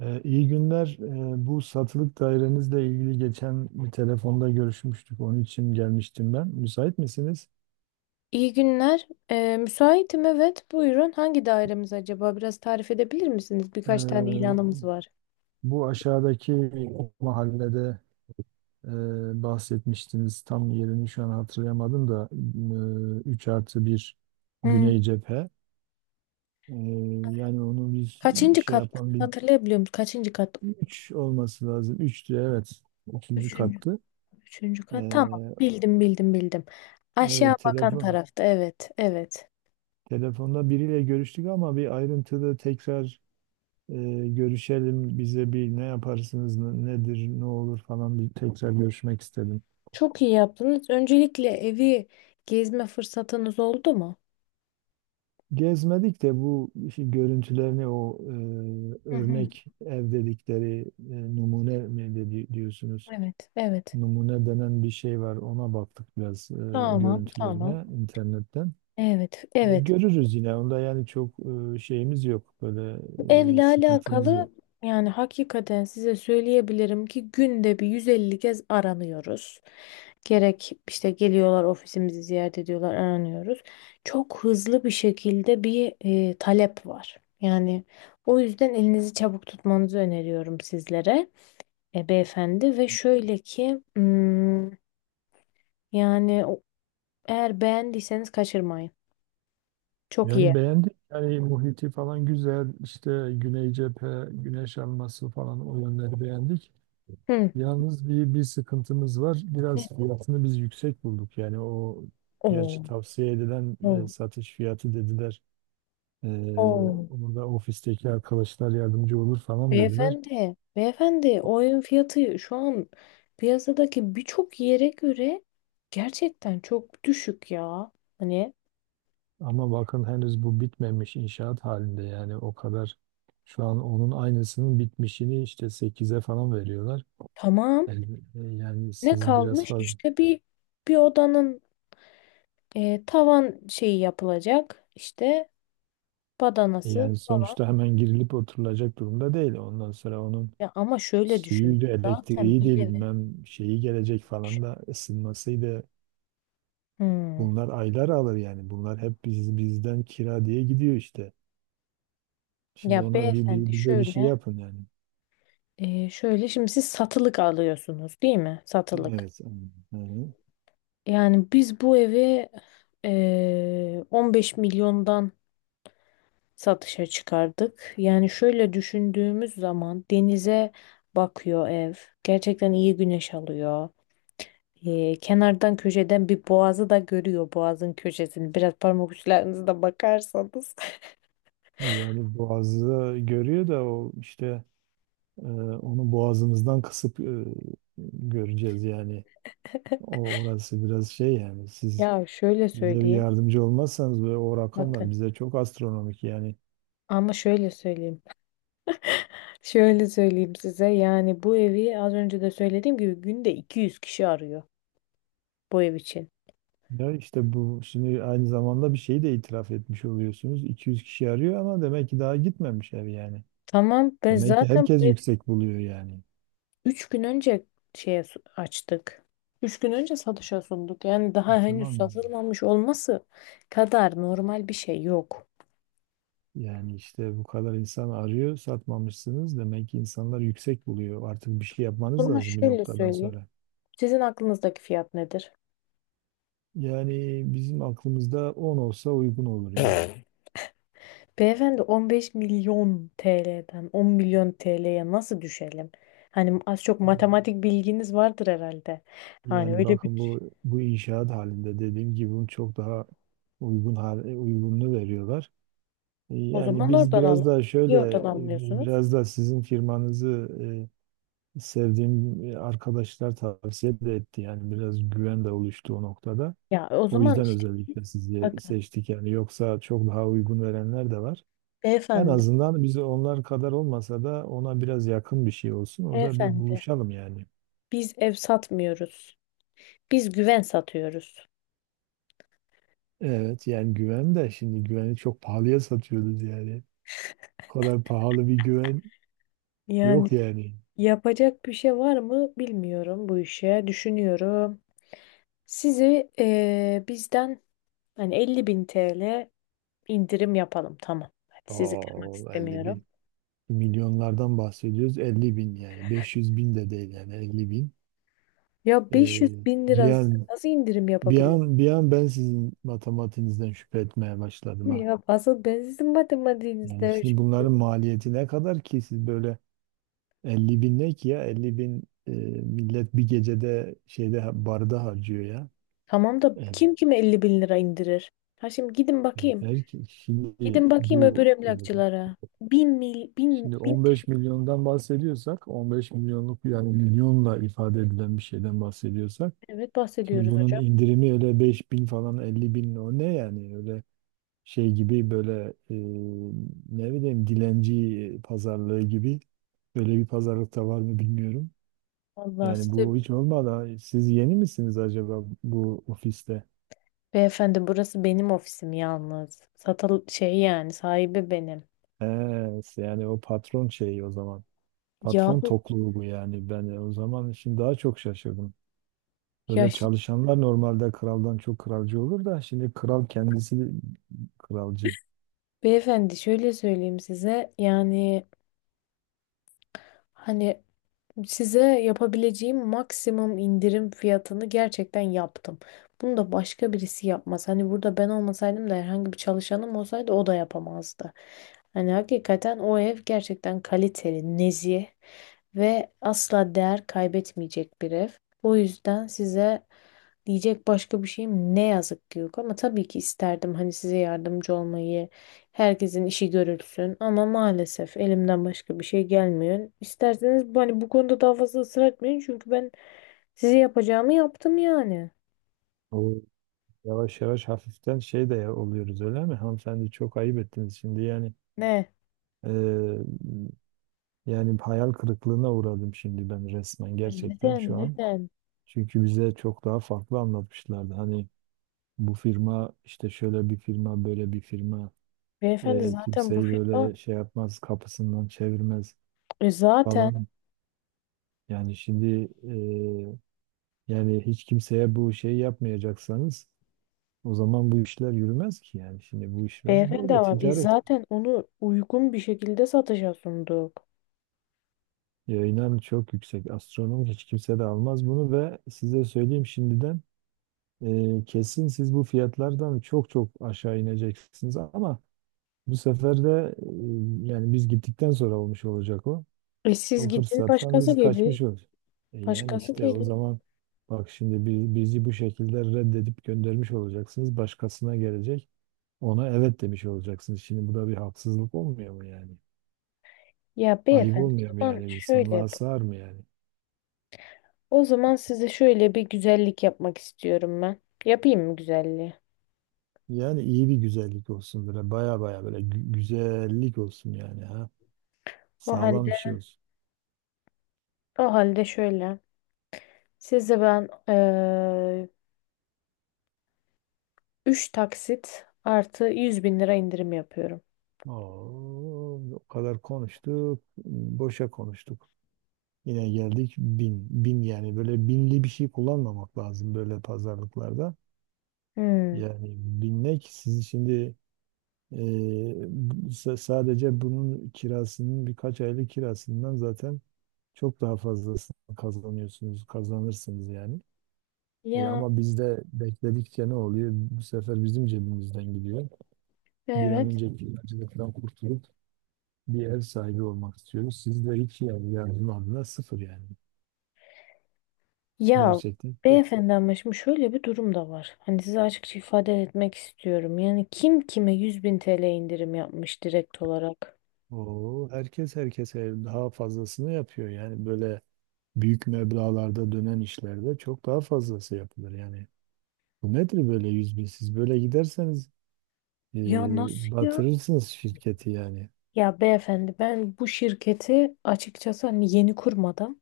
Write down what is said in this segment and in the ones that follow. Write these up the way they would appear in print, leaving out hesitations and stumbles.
İyi günler. Bu satılık dairenizle ilgili geçen bir telefonda görüşmüştük. Onun için gelmiştim ben. Müsait misiniz? İyi günler. Müsaitim evet. Buyurun. Hangi dairemiz acaba? Biraz tarif edebilir misiniz? Birkaç tane Ee, ilanımız var. Bu aşağıdaki mahallede e, bahsetmiştiniz. Tam yerini şu an hatırlayamadım da 3 artı 1 Hmm. Güney Cephe. Ee, Yani onu biz Kaçıncı şey kat? yapan bir Hatırlayabiliyor musun? Kaçıncı kat? 3 olması lazım. 3'tü evet. Üçüncü Üçüncü. kattı. Üçüncü kat. Tamam. Ee, Bildim bildim bildim. Aşağı evet bakan telefon. tarafta. Evet. Evet. Telefonda biriyle görüştük ama bir ayrıntılı tekrar e, görüşelim. Bize bir ne yaparsınız, nedir, ne olur falan bir tekrar görüşmek istedim. Çok iyi yaptınız. Öncelikle evi gezme fırsatınız oldu mu? Gezmedik de bu işte görüntülerini o Hı hı. örnek ev dedikleri numune mi diyorsunuz? Evet, evet. Numune denen bir şey var. Ona baktık biraz Tamam, tamam. görüntülerine internetten. Evet, E, evet. görürüz yine. Onda yani çok şeyimiz yok. Böyle Bu evle sıkıntımız yok. alakalı yani hakikaten size söyleyebilirim ki günde bir 150 kez aranıyoruz. Gerek işte geliyorlar ofisimizi ziyaret ediyorlar, aranıyoruz. Çok hızlı bir şekilde bir talep var. Yani o yüzden elinizi çabuk tutmanızı öneriyorum sizlere beyefendi ve şöyle ki yani eğer beğendiyseniz kaçırmayın. Çok iyi. Yani beğendik. Yani muhiti falan güzel. İşte Güney cephe, güneş alması falan o yönleri beğendik. Hı. Yalnız bir sıkıntımız var. Biraz fiyatını biz yüksek bulduk. Yani o Oo, gerçi tavsiye edilen oo, satış fiyatı dediler. E, oo. Onu da ofisteki arkadaşlar yardımcı olur falan dediler. Beyefendi, beyefendi o evin fiyatı şu an piyasadaki birçok yere göre gerçekten çok düşük ya. Hani Ama bakın henüz bu bitmemiş inşaat halinde yani o kadar şu an onun aynısının bitmişini işte 8'e falan veriyorlar. tamam, Yani ne siz biraz kalmış fazla işte bir odanın tavan şeyi yapılacak, işte badanası. yani sonuçta hemen girilip oturulacak durumda değil. Ondan sonra onun Ya ama şöyle düşün, suyuydu, zaten elektriği bir de eve. bilmem şeyi gelecek falan da ısınmasıydı. Hmm. Bunlar aylar alır yani. Bunlar hep bizden kira diye gidiyor işte. Şimdi Ya ona beyefendi bize bir şey şöyle yapın yani. e, şöyle şimdi siz satılık alıyorsunuz değil mi? Satılık. Evet. Hı hı. Yani biz bu evi 15 milyondan satışa çıkardık. Yani şöyle düşündüğümüz zaman denize bakıyor ev. Gerçekten iyi güneş alıyor. Kenardan köşeden bir boğazı da görüyor, boğazın köşesini. Biraz parmak uçlarınızda bakarsanız. Yani boğazı görüyor da o işte onu boğazımızdan kısıp göreceğiz yani. O orası biraz şey yani siz Ya şöyle bize bir söyleyeyim. yardımcı olmazsanız ve o rakamlar Bakın. bize çok astronomik yani. Ama şöyle söyleyeyim. Şöyle söyleyeyim size. Yani bu evi az önce de söylediğim gibi günde 200 kişi arıyor bu ev için. Ya işte bu şimdi aynı zamanda bir şeyi de itiraf etmiş oluyorsunuz. 200 kişi arıyor ama demek ki daha gitmemiş ev yani. Tamam, ben Demek ki zaten. herkes yüksek buluyor yani. 3 gün önce açtık. 3 gün önce satışa sunduk. Yani E daha henüz tamam, yani. satılmamış olması kadar normal bir şey yok. Yani işte bu kadar insan arıyor, satmamışsınız. Demek ki insanlar yüksek buluyor. Artık bir şey yapmanız Ama lazım bir şöyle noktadan söyleyeyim. sonra. Sizin aklınızdaki fiyat nedir? Yani bizim aklımızda 10 olsa uygun olur ya. Beyefendi, 15 milyon TL'den 10 milyon TL'ye nasıl düşelim? Hani az çok matematik bilginiz vardır herhalde. Hani Yani öyle bir... bakın bu inşaat halinde dediğim gibi bunun çok daha uygununu veriyorlar. E, O yani zaman biz oradan biraz alın. daha Niye şöyle oradan almıyorsunuz? biraz da sizin firmanızı sevdiğim arkadaşlar tavsiye de etti. Yani biraz güven de oluştu o noktada. Ya o O zaman yüzden işte özellikle sizi bakın seçtik yani. Yoksa çok daha uygun verenler de var. En beyefendi, azından biz onlar kadar olmasa da ona biraz yakın bir şey olsun. Orada bir beyefendi buluşalım yani. biz ev satmıyoruz. Biz güven satıyoruz. Evet yani güven de şimdi güveni çok pahalıya satıyoruz yani. O kadar pahalı bir güven Yani yok yani. yapacak bir şey var mı bilmiyorum bu işe. Düşünüyorum. Sizi bizden, hani 50 bin TL indirim yapalım. Tamam. Hadi, sizi kırmak Oo, 50 bin. istemiyorum. Milyonlardan bahsediyoruz. 50 bin yani. 500 bin de değil yani. 50 bin. Ya 500 Ee, bin lira bir an, nasıl indirim yapabilirim? Bir an ben sizin matematiğinizden şüphe etmeye başladım ha. Ya asıl ben sizin Yani matematiğinizde. şimdi bunların maliyeti ne kadar ki siz böyle 50 bin ne ki ya 50 bin millet bir gecede şeyde barda harcıyor ya. Tamam da Evet. kim kime 50 bin lira indirir? Ha, şimdi gidin Evet, bakayım. Şimdi Gidin bakayım öbür bu emlakçılara. Bin mil, bin, şimdi bin 15 milyondan bahsediyorsak 15 milyonluk yani milyonla ifade edilen bir şeyden bahsediyorsak TL'den şimdi bahsediyoruz bunun hocam. indirimi öyle 5 bin falan 50 bin o ne yani öyle şey gibi böyle ne bileyim dilenci pazarlığı gibi böyle bir pazarlık da var mı bilmiyorum. Allah Yani size. bu hiç olmadı. Siz yeni misiniz acaba bu ofiste? Beyefendi, burası benim ofisim yalnız. Satal şey, yani sahibi benim. He, yani o patron şeyi o zaman. Ya, Patron tokluğu bu yani. Ben o zaman şimdi daha çok şaşırdım. ya Böyle ş- çalışanlar normalde kraldan çok kralcı olur da şimdi kral kendisi kralcı. beyefendi, şöyle söyleyeyim size yani, hani size yapabileceğim maksimum indirim fiyatını gerçekten yaptım. Bunu da başka birisi yapmaz. Hani burada ben olmasaydım da herhangi bir çalışanım olsaydı o da yapamazdı. Hani hakikaten o ev gerçekten kaliteli, nezih ve asla değer kaybetmeyecek bir ev. O yüzden size. Diyecek başka bir şeyim ne yazık ki yok, ama tabii ki isterdim hani size yardımcı olmayı, herkesin işi görülsün, ama maalesef elimden başka bir şey gelmiyor. İsterseniz hani bu konuda daha fazla ısrar etmeyin, çünkü ben size yapacağımı yaptım yani. O yavaş yavaş hafiften şey de oluyoruz öyle mi? Hanımefendi çok ayıp ettiniz şimdi yani. Ne? eee, yani hayal kırıklığına uğradım şimdi ben resmen Yani gerçekten neden? şu an. Neden? Çünkü bize çok daha farklı anlatmışlardı. Hani bu firma işte şöyle bir firma böyle bir firma Beyefendi, zaten bu kimseyi firma böyle şey yapmaz kapısından çevirmez zaten falan. Yani şimdi e, yani hiç kimseye bu şeyi yapmayacaksanız o zaman bu işler yürümez ki yani. Şimdi bu işler beyefendi, böyle ama biz ticaret. zaten onu uygun bir şekilde satışa sunduk. E, inan çok yüksek. Astronom hiç kimse de almaz bunu ve size söyleyeyim şimdiden kesin siz bu fiyatlardan çok çok aşağı ineceksiniz ama bu sefer de yani biz gittikten sonra olmuş olacak o. E siz O gidin, fırsattan başkası biz gelir. kaçmış oluruz. E yani Başkası işte o gelir. zaman bak şimdi bizi bu şekilde reddedip göndermiş olacaksınız. Başkasına gelecek. Ona evet demiş olacaksınız. Şimdi bu da bir haksızlık olmuyor mu yani? Ya Ayıp beyefendi, olmuyor o mu zaman yani? şöyle İnsanlığa yapalım. sığar mı yani? O zaman size şöyle bir güzellik yapmak istiyorum ben. Yapayım mı güzelliği? Yani iyi bir güzellik olsun böyle. Baya baya böyle güzellik olsun yani ha. O Sağlam bir halde, şey olsun. o halde şöyle. Size ben 3 taksit artı 100 bin lira indirim yapıyorum. Oo, o kadar konuştuk. Boşa konuştuk. Yine geldik bin. Bin yani böyle binli bir şey kullanmamak lazım böyle pazarlıklarda. Hmm. Yani binmek siz şimdi e, sadece bunun kirasının birkaç aylık kirasından zaten çok daha fazlasını kazanıyorsunuz, kazanırsınız yani. E, Ya ama bizde bekledikçe ne oluyor? Bu sefer bizim cebimizden gidiyor. Bir an evet. önce kiracılıktan kurtulup bir ev sahibi olmak istiyoruz. Siz de hiç yani yardım adına sıfır yani. Ya Gerçekten. beyefendi, ama şimdi şöyle bir durum da var. Hani size açıkça ifade etmek istiyorum. Yani kim kime 100 bin TL indirim yapmış direkt olarak? Oo, herkes herkese daha fazlasını yapıyor. Yani böyle büyük meblağlarda dönen işlerde çok daha fazlası yapılır. Yani bu nedir böyle 100 bin? Siz böyle giderseniz e, Ya nasıl ya? batırırsınız şirketi yani. Ya beyefendi, ben bu şirketi açıkçası hani yeni kurmadım.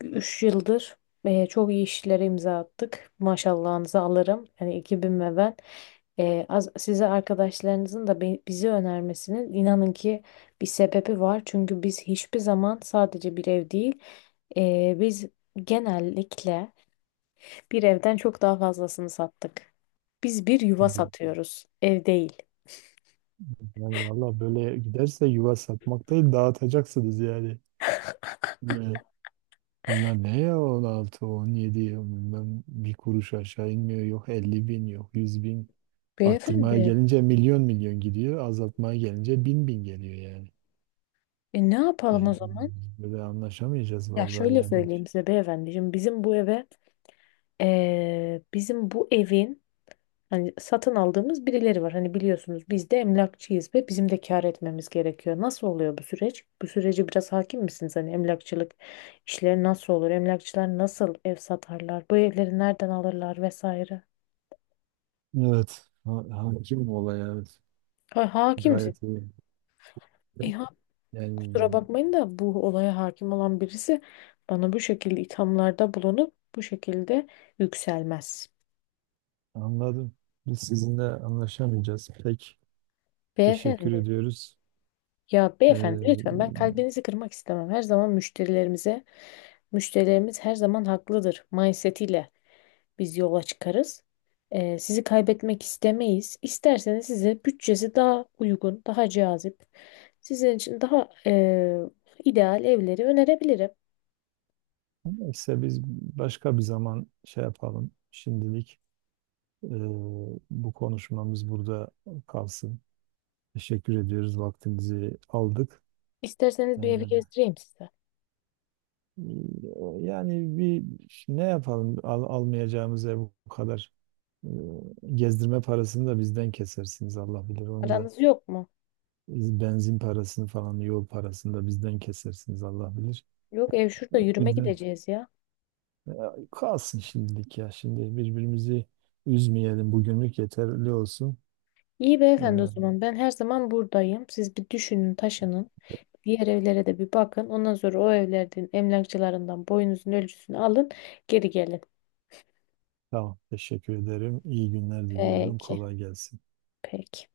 3 yıldır çok iyi işlere imza attık. Maşallahınızı alırım. Yani ekibim ve ben. Size arkadaşlarınızın da bizi önermesinin inanın ki bir sebebi var. Çünkü biz hiçbir zaman sadece bir ev değil, biz genellikle bir evden çok daha fazlasını sattık. Biz bir yuva satıyoruz, ev değil. Yani valla böyle giderse yuva satmak değil dağıtacaksınız yani. Ee, Bunlar ne ya 16, 17 bundan bir kuruş aşağı inmiyor. Yok 50 bin yok 100 bin. Arttırmaya Beyefendi, gelince milyon milyon gidiyor. Azaltmaya gelince bin bin geliyor yani. Ne yapalım Yani o zaman? böyle anlaşamayacağız Ya vallahi şöyle yani hiç. söyleyeyim size beyefendi. Şimdi bizim bu evin, hani satın aldığımız birileri var. Hani biliyorsunuz biz de emlakçıyız ve bizim de kâr etmemiz gerekiyor. Nasıl oluyor bu süreç? Bu sürece biraz hakim misiniz? Hani emlakçılık işleri nasıl olur? Emlakçılar nasıl ev satarlar? Bu evleri nereden alırlar vesaire? Evet. Hakim olay evet. Ha, hakimsin. Gayet iyi. Ha, kusura Yani bakmayın da bu olaya hakim olan birisi bana bu şekilde ithamlarda bulunup bu şekilde yükselmez. anladım. Biz sizinle anlaşamayacağız. Pek teşekkür Beyefendi. ediyoruz. Ya beyefendi, lütfen Ee, ben kalbinizi kırmak istemem. Her zaman müşterilerimize. Müşterilerimiz her zaman haklıdır mindsetiyle biz yola çıkarız. Sizi kaybetmek istemeyiz. İsterseniz size bütçesi daha uygun, daha cazip, sizin için daha ideal evleri önerebilirim. Neyse biz başka bir zaman şey yapalım. Şimdilik Ee, bu konuşmamız burada kalsın. Teşekkür ediyoruz. Vaktinizi aldık. İsterseniz Ee, bir evi gezdireyim size. Yani bir ne yapalım? Almayacağımız ev bu kadar e, gezdirme parasını da bizden kesersiniz Allah bilir. Onu da Paranız yok mu? benzin parasını falan yol parasını da bizden kesersiniz Allah bilir. Yok, ev şurada, yürüme Bizden gideceğiz ya. e, kalsın şimdilik ya. Şimdi birbirimizi üzmeyelim. Bugünlük yeterli olsun. İyi Ee, beyefendi, o zaman ben her zaman buradayım. Siz bir düşünün, taşının. Diğer evlere de bir bakın. Ondan sonra o evlerin emlakçılarından boyunuzun ölçüsünü alın, geri gelin. Tamam. Teşekkür ederim. İyi günler diliyorum. Peki, Kolay gelsin. peki.